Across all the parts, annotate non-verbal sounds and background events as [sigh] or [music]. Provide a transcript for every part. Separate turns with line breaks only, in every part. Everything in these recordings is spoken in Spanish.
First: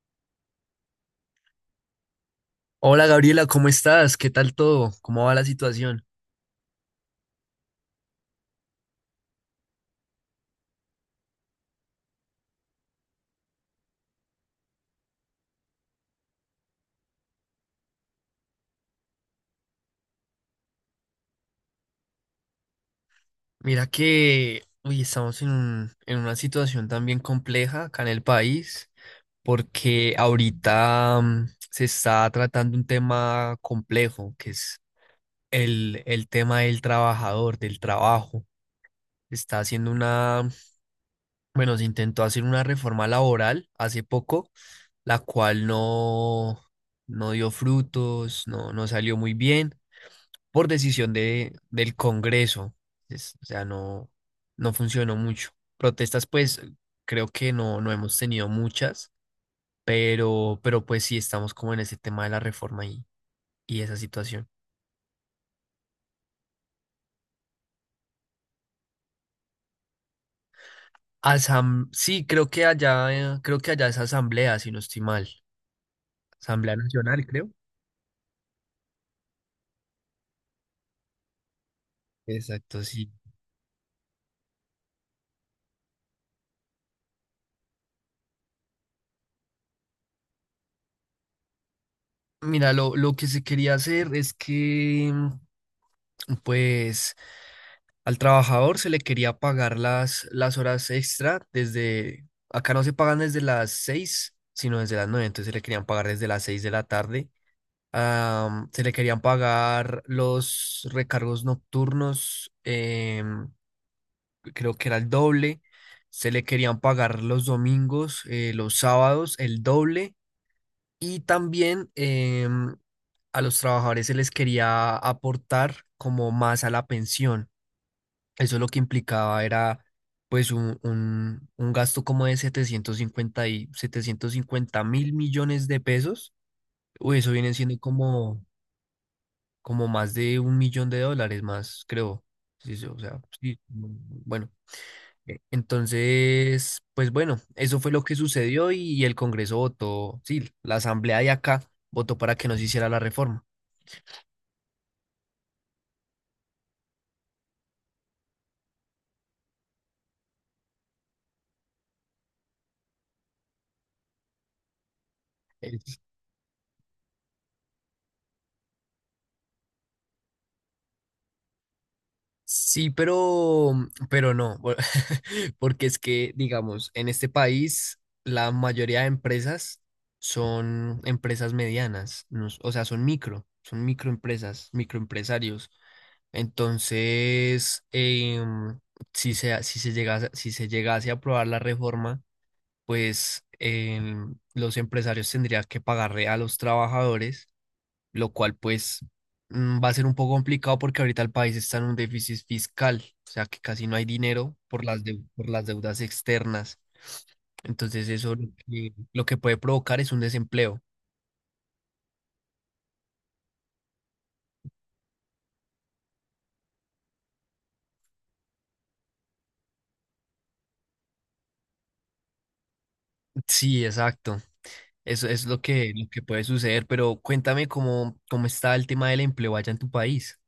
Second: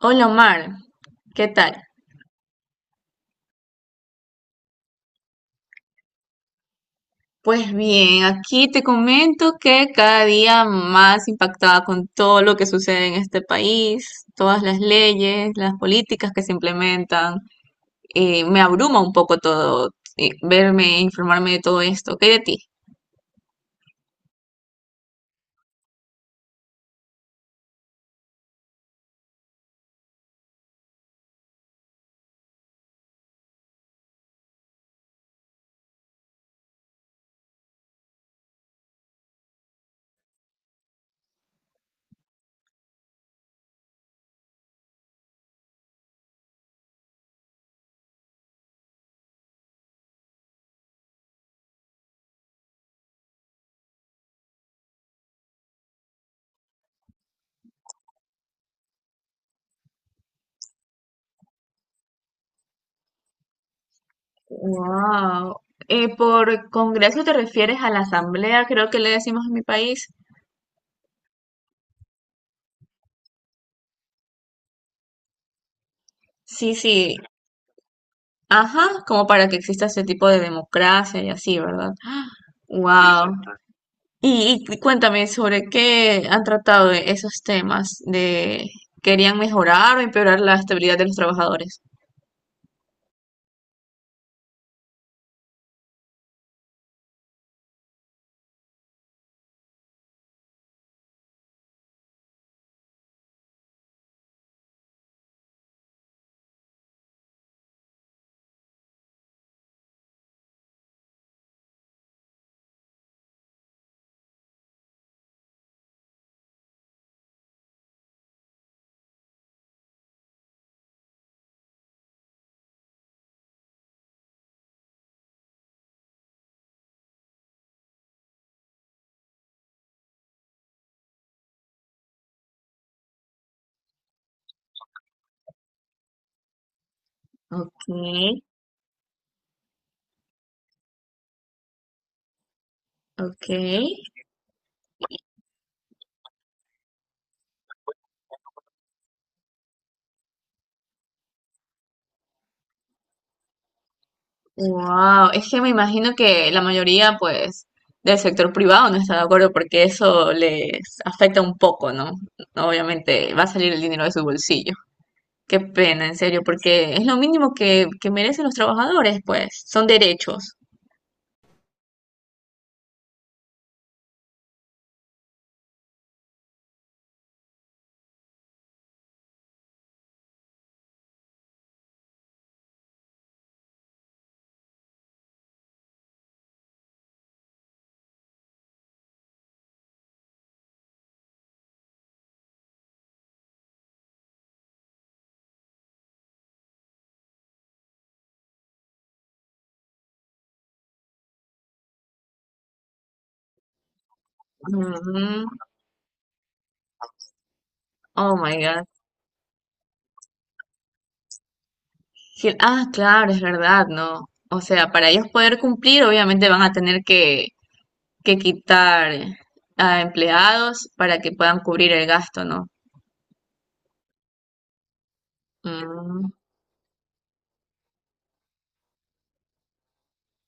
Hola Omar, ¿qué tal?
Hola Gabriela, ¿cómo estás? ¿Qué tal todo? ¿Cómo va la situación?
Pues bien, aquí te comento que cada día más impactada con todo lo que sucede en este país, todas las leyes, las políticas que se implementan, me abruma un poco todo, verme, e informarme de todo esto. ¿Qué hay de ti?
Mira que, uy, estamos en una situación también compleja acá en el país, porque ahorita se está tratando un tema complejo, que es el tema del trabajador, del trabajo. Se Está haciendo una, Bueno, se intentó hacer una reforma laboral hace poco, la cual no dio frutos, no salió muy bien. Por decisión del Congreso. O sea, no funcionó mucho. Protestas, pues creo que no hemos tenido muchas, pero pues sí estamos como en ese tema de la reforma y esa situación.
Wow. Por Congreso te refieres a la Asamblea, creo que le decimos en mi país.
Asam Sí, creo que allá, es asamblea, si no estoy mal. Asamblea
Sí, sí,
Nacional, creo.
ajá, como para que exista ese tipo de democracia y así, ¿verdad?
Exacto, sí.
Wow. Y cuéntame sobre qué han tratado de esos temas de querían mejorar o empeorar la estabilidad de los trabajadores.
Mira, lo que se quería hacer es que, pues, al trabajador se le quería pagar las horas extra, acá no se pagan desde las 6, sino desde las 9, entonces se le querían pagar desde las 6 de la tarde. Se le querían pagar los recargos nocturnos, creo que era el doble. Se le querían pagar los domingos, los sábados, el doble. Y también, a los trabajadores se les quería aportar como más a la pensión. Eso lo que implicaba era pues un gasto como de 750 mil millones de pesos. Uy, eso viene siendo como,
Okay,
como más de un millón de dólares más, creo. Sí, sí, o sea, sí,
okay.
bueno. Entonces, pues bueno, eso fue lo que sucedió y el Congreso votó, sí, la Asamblea de acá votó para que no se hiciera la reforma.
Wow, es que me imagino que la mayoría, pues, del sector privado no está de acuerdo porque eso les afecta un poco, ¿no? Obviamente va a salir el dinero de su bolsillo. Qué
Eh,
pena, en serio, porque es lo mínimo que merecen los trabajadores, pues, son derechos.
Sí, pero, no, [laughs] porque es que, digamos, en este país la mayoría de empresas son empresas medianas, no s- o sea, son micro, son microempresas, microempresarios. Entonces, si se llegase a aprobar la reforma, pues los empresarios tendrían que pagarle a los trabajadores, lo cual pues va a ser un poco complicado porque ahorita el país está en un déficit fiscal, o sea que casi no hay dinero
Ujú.
por las deudas externas. Entonces eso
Oh
lo
my God.
que, lo que puede provocar es un desempleo.
Ah, claro, es verdad, ¿no? O sea, para ellos poder cumplir, obviamente van a tener que quitar a empleados para que puedan cubrir el gasto, ¿no?
Sí, exacto. Eso es lo que
Mm.
puede suceder, pero cuéntame cómo está el tema del empleo allá en tu país.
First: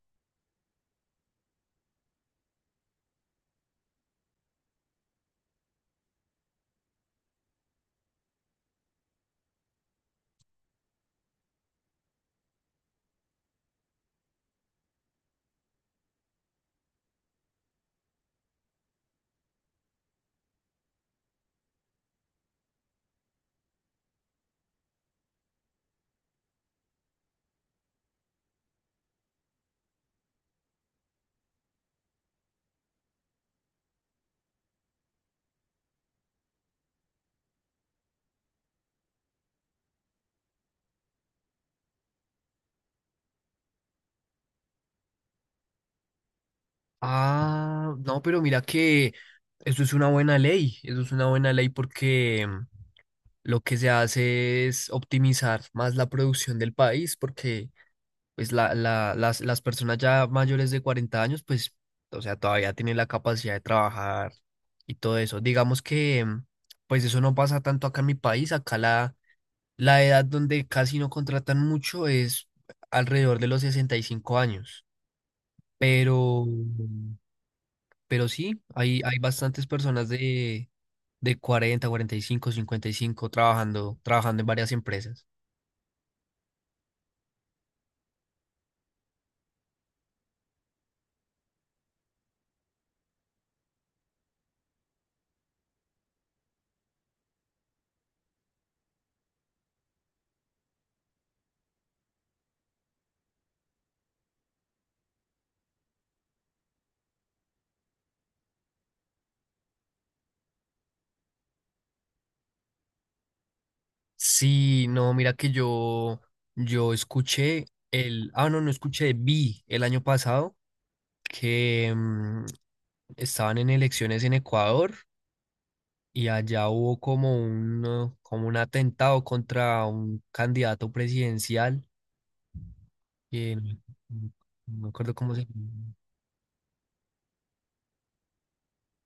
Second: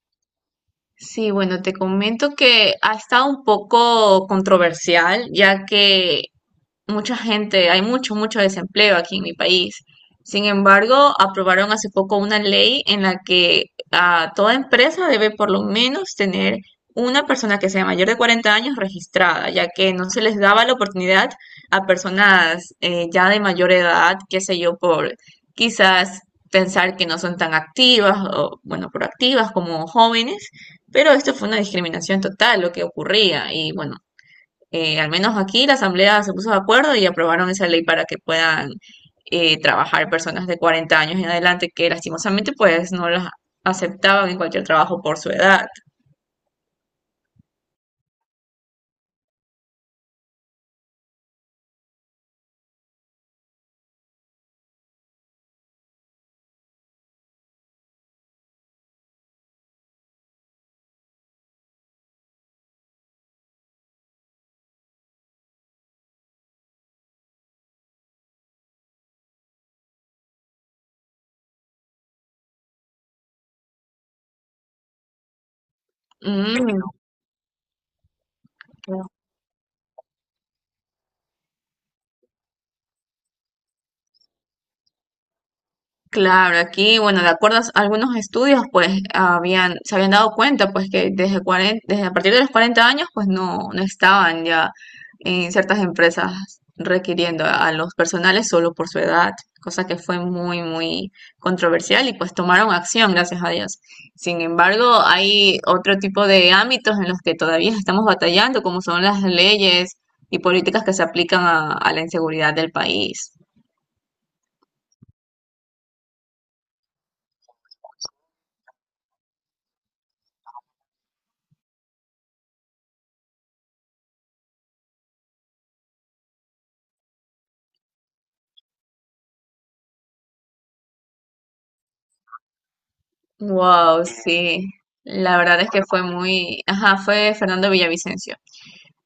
Sí, bueno, te comento que ha estado un poco controversial, ya que mucha gente, hay mucho, mucho desempleo aquí en mi país. Sin embargo, aprobaron hace poco una ley en la que toda empresa debe por lo menos tener una persona que sea mayor de 40 años registrada, ya que no se les daba la oportunidad a personas ya de mayor edad, qué sé yo, por quizás pensar que no son tan activas o, bueno, proactivas como jóvenes, pero esto fue una discriminación total lo que ocurría y, bueno, al menos aquí la Asamblea se puso de acuerdo y aprobaron esa ley para que puedan trabajar personas de 40 años en adelante que lastimosamente pues no las aceptaban en cualquier trabajo por su edad.
Ah, no, pero mira que eso es una buena ley, eso es una buena ley, porque lo que se hace es optimizar más la producción del país, porque pues las personas ya mayores de 40 años, pues, o sea, todavía tienen la capacidad de trabajar y todo eso. Digamos que, pues eso no pasa tanto acá en mi país, la edad donde casi no contratan mucho es alrededor de los 65 años, pero,
Mm.
pero sí, hay bastantes personas de 40, 45, 55 trabajando, trabajando en varias empresas.
Claro, aquí, bueno, de acuerdo a algunos estudios, pues habían, se habían dado cuenta, pues que desde 40, desde a partir de los 40 años, pues no, no estaban ya en ciertas empresas requiriendo a los personales solo por su edad, cosa que fue muy, muy controversial y pues tomaron acción, gracias a Dios. Sin embargo, hay otro tipo de ámbitos en los que todavía estamos batallando, como son las leyes y políticas que se aplican a la inseguridad del país.
Sí, no, mira que yo escuché el, ah, no escuché, vi el año pasado que estaban en elecciones en Ecuador y allá hubo como un atentado contra un candidato presidencial, que no
Wow, sí.
no me acuerdo cómo
La
se
verdad es que
llama.
fue muy, ajá, fue Fernando Villavicencio.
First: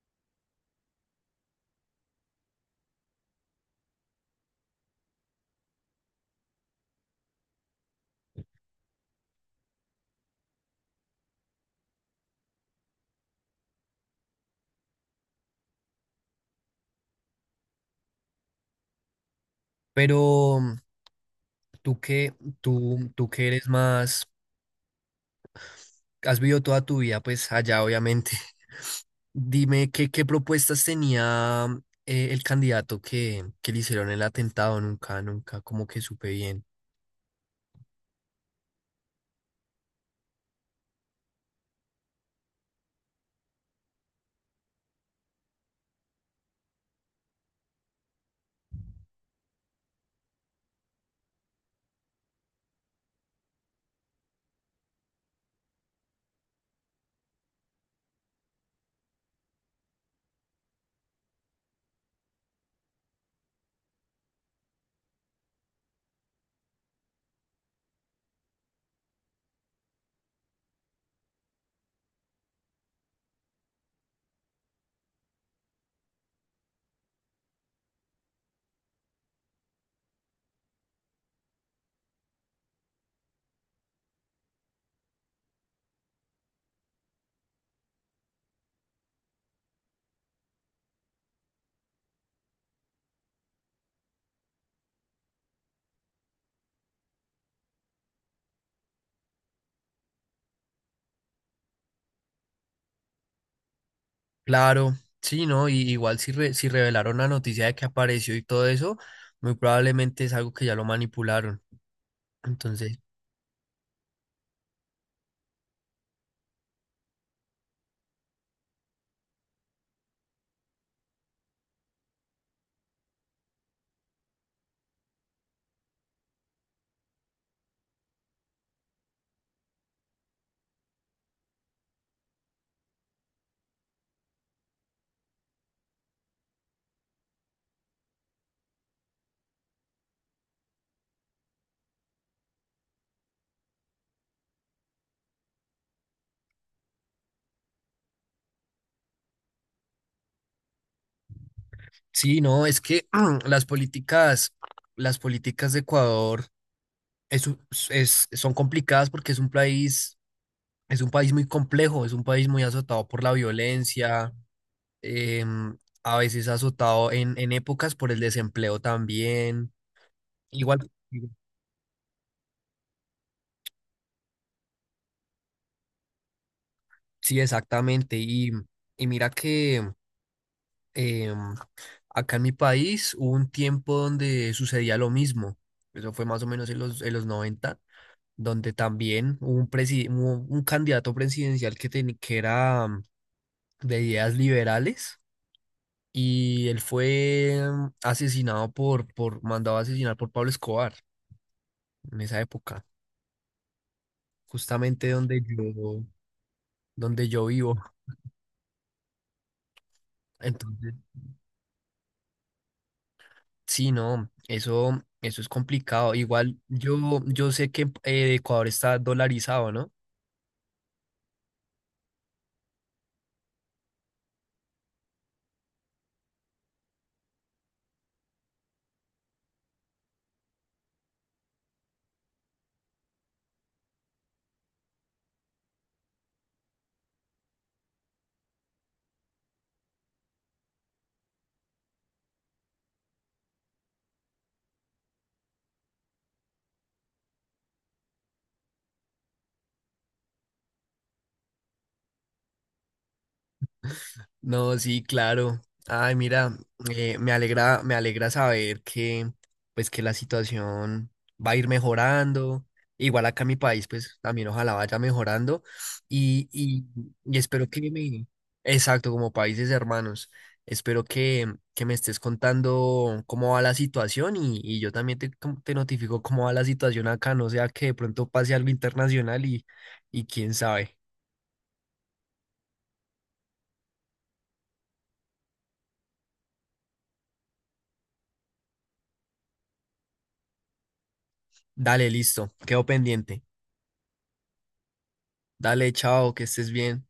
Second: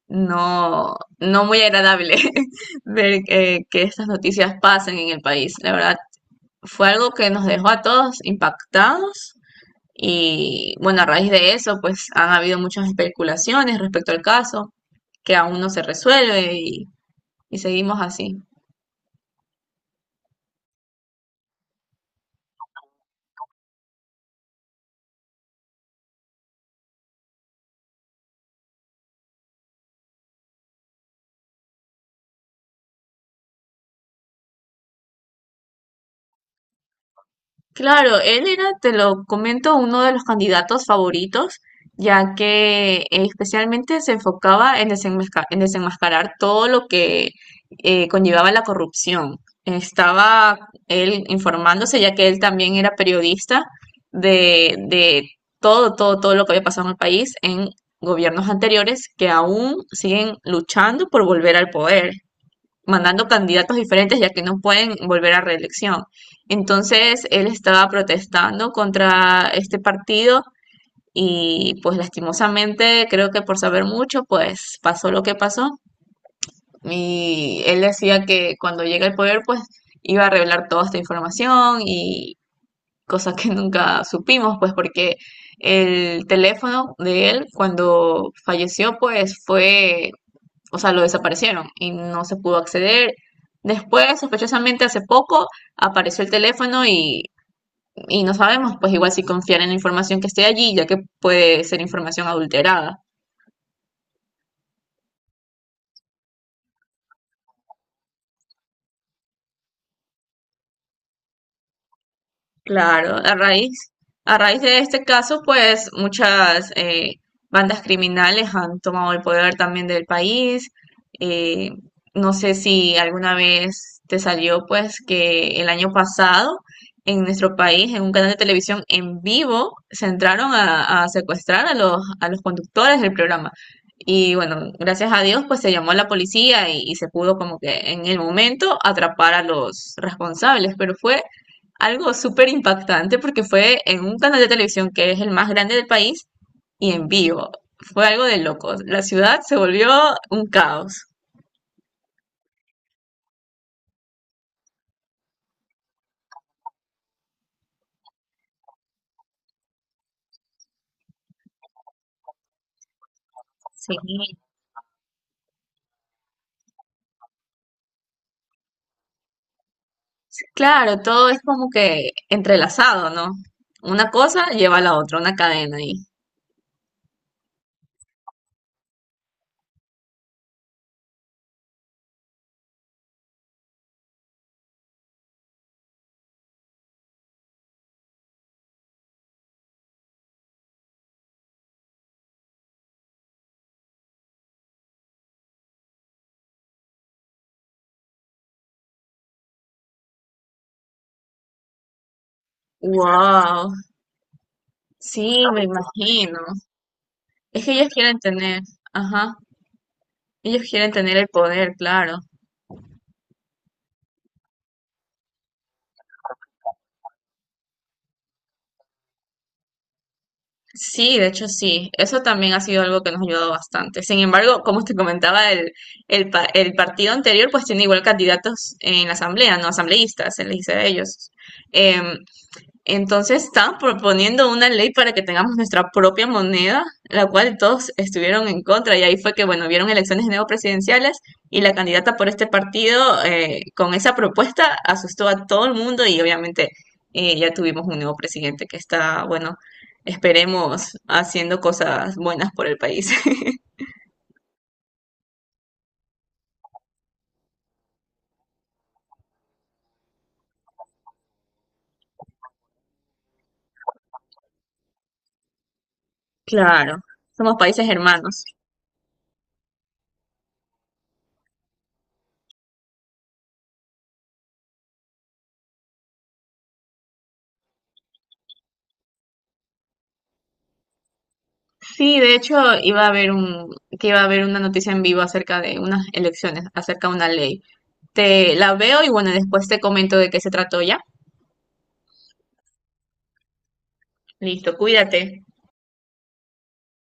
No, no muy agradable [laughs] ver que estas noticias pasen en el país. La verdad, fue algo que nos dejó a todos impactados y bueno, a raíz de eso, pues han habido muchas especulaciones respecto al caso que aún no se resuelve y seguimos así.
Pero tú que, tú que eres más, has vivido toda tu vida, pues allá obviamente. Dime qué propuestas tenía, el candidato que le hicieron el atentado. Nunca, nunca, como que supe bien.
Claro, él era, te lo comento, uno de los candidatos favoritos, ya que especialmente se enfocaba en en desenmascarar todo lo que conllevaba la corrupción. Estaba él informándose, ya que él también era periodista de todo, todo, todo lo que había pasado en el país en gobiernos anteriores que aún siguen luchando por volver al poder mandando candidatos diferentes, ya que no pueden volver a reelección. Entonces, él estaba protestando contra este partido y pues lastimosamente, creo que por saber mucho, pues pasó lo que pasó. Y él decía que cuando llega al poder, pues iba a revelar toda esta información y cosa que [laughs] nunca supimos, pues porque el teléfono de él cuando falleció, pues fue o sea, lo desaparecieron y no se pudo acceder. Después, sospechosamente, hace poco apareció el teléfono y no sabemos, pues igual si confiar en la información que esté allí, ya que puede ser información adulterada.
Claro, sí, ¿no? Y igual, si revelaron la noticia de que apareció y todo eso, muy probablemente es algo que ya lo manipularon. Entonces,
Claro, a raíz de este caso, pues muchas bandas criminales han tomado el poder también del país. Eh, no sé si alguna vez te salió, pues, que el año pasado en nuestro país, en un canal de televisión en vivo, se entraron a secuestrar a los conductores del programa. Y bueno, gracias a Dios, pues se llamó a la policía y se pudo como que en el momento atrapar a los responsables, pero fue algo súper impactante porque fue en un canal de televisión que es el más grande del país y en vivo. Fue algo de locos. La ciudad se volvió un caos.
sí, no, es que [clears throat] las políticas, las políticas de Ecuador es, un- son complicadas porque es un país muy complejo, es un país muy azotado por la
Sí.
violencia, a veces azotado en épocas por el desempleo también. Igual,
Claro, todo es como que entrelazado, ¿no? Una cosa lleva a la otra, una cadena ahí.
sí, exactamente. Y mira que, em, acá en mi país hubo un tiempo donde sucedía lo mismo. Eso fue más o menos en los noventa, donde también hubo un candidato presidencial que era, de ideas liberales. Y él fue, asesinado mandado a asesinar por Pablo Escobar en esa época.
Wow,
Justamente donde
sí, me
yo,
imagino. Es que
vivo.
ellos quieren tener, ajá, ellos quieren
Entonces,
tener el poder, claro.
sí, no, eso es complicado. Igual yo sé que, Ecuador está dolarizado, ¿no?
Sí, de hecho sí, eso también ha sido algo que nos ha ayudado bastante. Sin embargo, como te comentaba, el partido anterior pues tiene igual candidatos en la asamblea, no asambleístas, se les dice a ellos. Em, entonces están proponiendo una ley para que tengamos nuestra propia moneda, la cual todos estuvieron en contra. Y ahí fue que, bueno, vieron elecciones de nuevo presidenciales y la candidata por este partido con esa propuesta asustó a todo el mundo y obviamente ya tuvimos un nuevo presidente que está, bueno, esperemos haciendo cosas buenas por el país. [laughs]
No, sí, claro. Ay, mira, me alegra saber que, pues, que la situación va a ir mejorando. Igual acá en mi país, pues, también ojalá vaya mejorando. Y, y,
Claro,
y
somos países hermanos.
exacto, como países hermanos, espero que me estés contando cómo va la situación, y yo también te notifico cómo va la situación acá, no sea que de pronto pase algo internacional y quién sabe.
Sí, de hecho iba a haber un, que iba a haber una noticia en vivo acerca de unas elecciones, acerca de una ley. Te la veo y bueno, después te comento de qué se trató ya.
Dale, listo, quedo pendiente.
Listo, cuídate.
Dale, chao, que estés bien.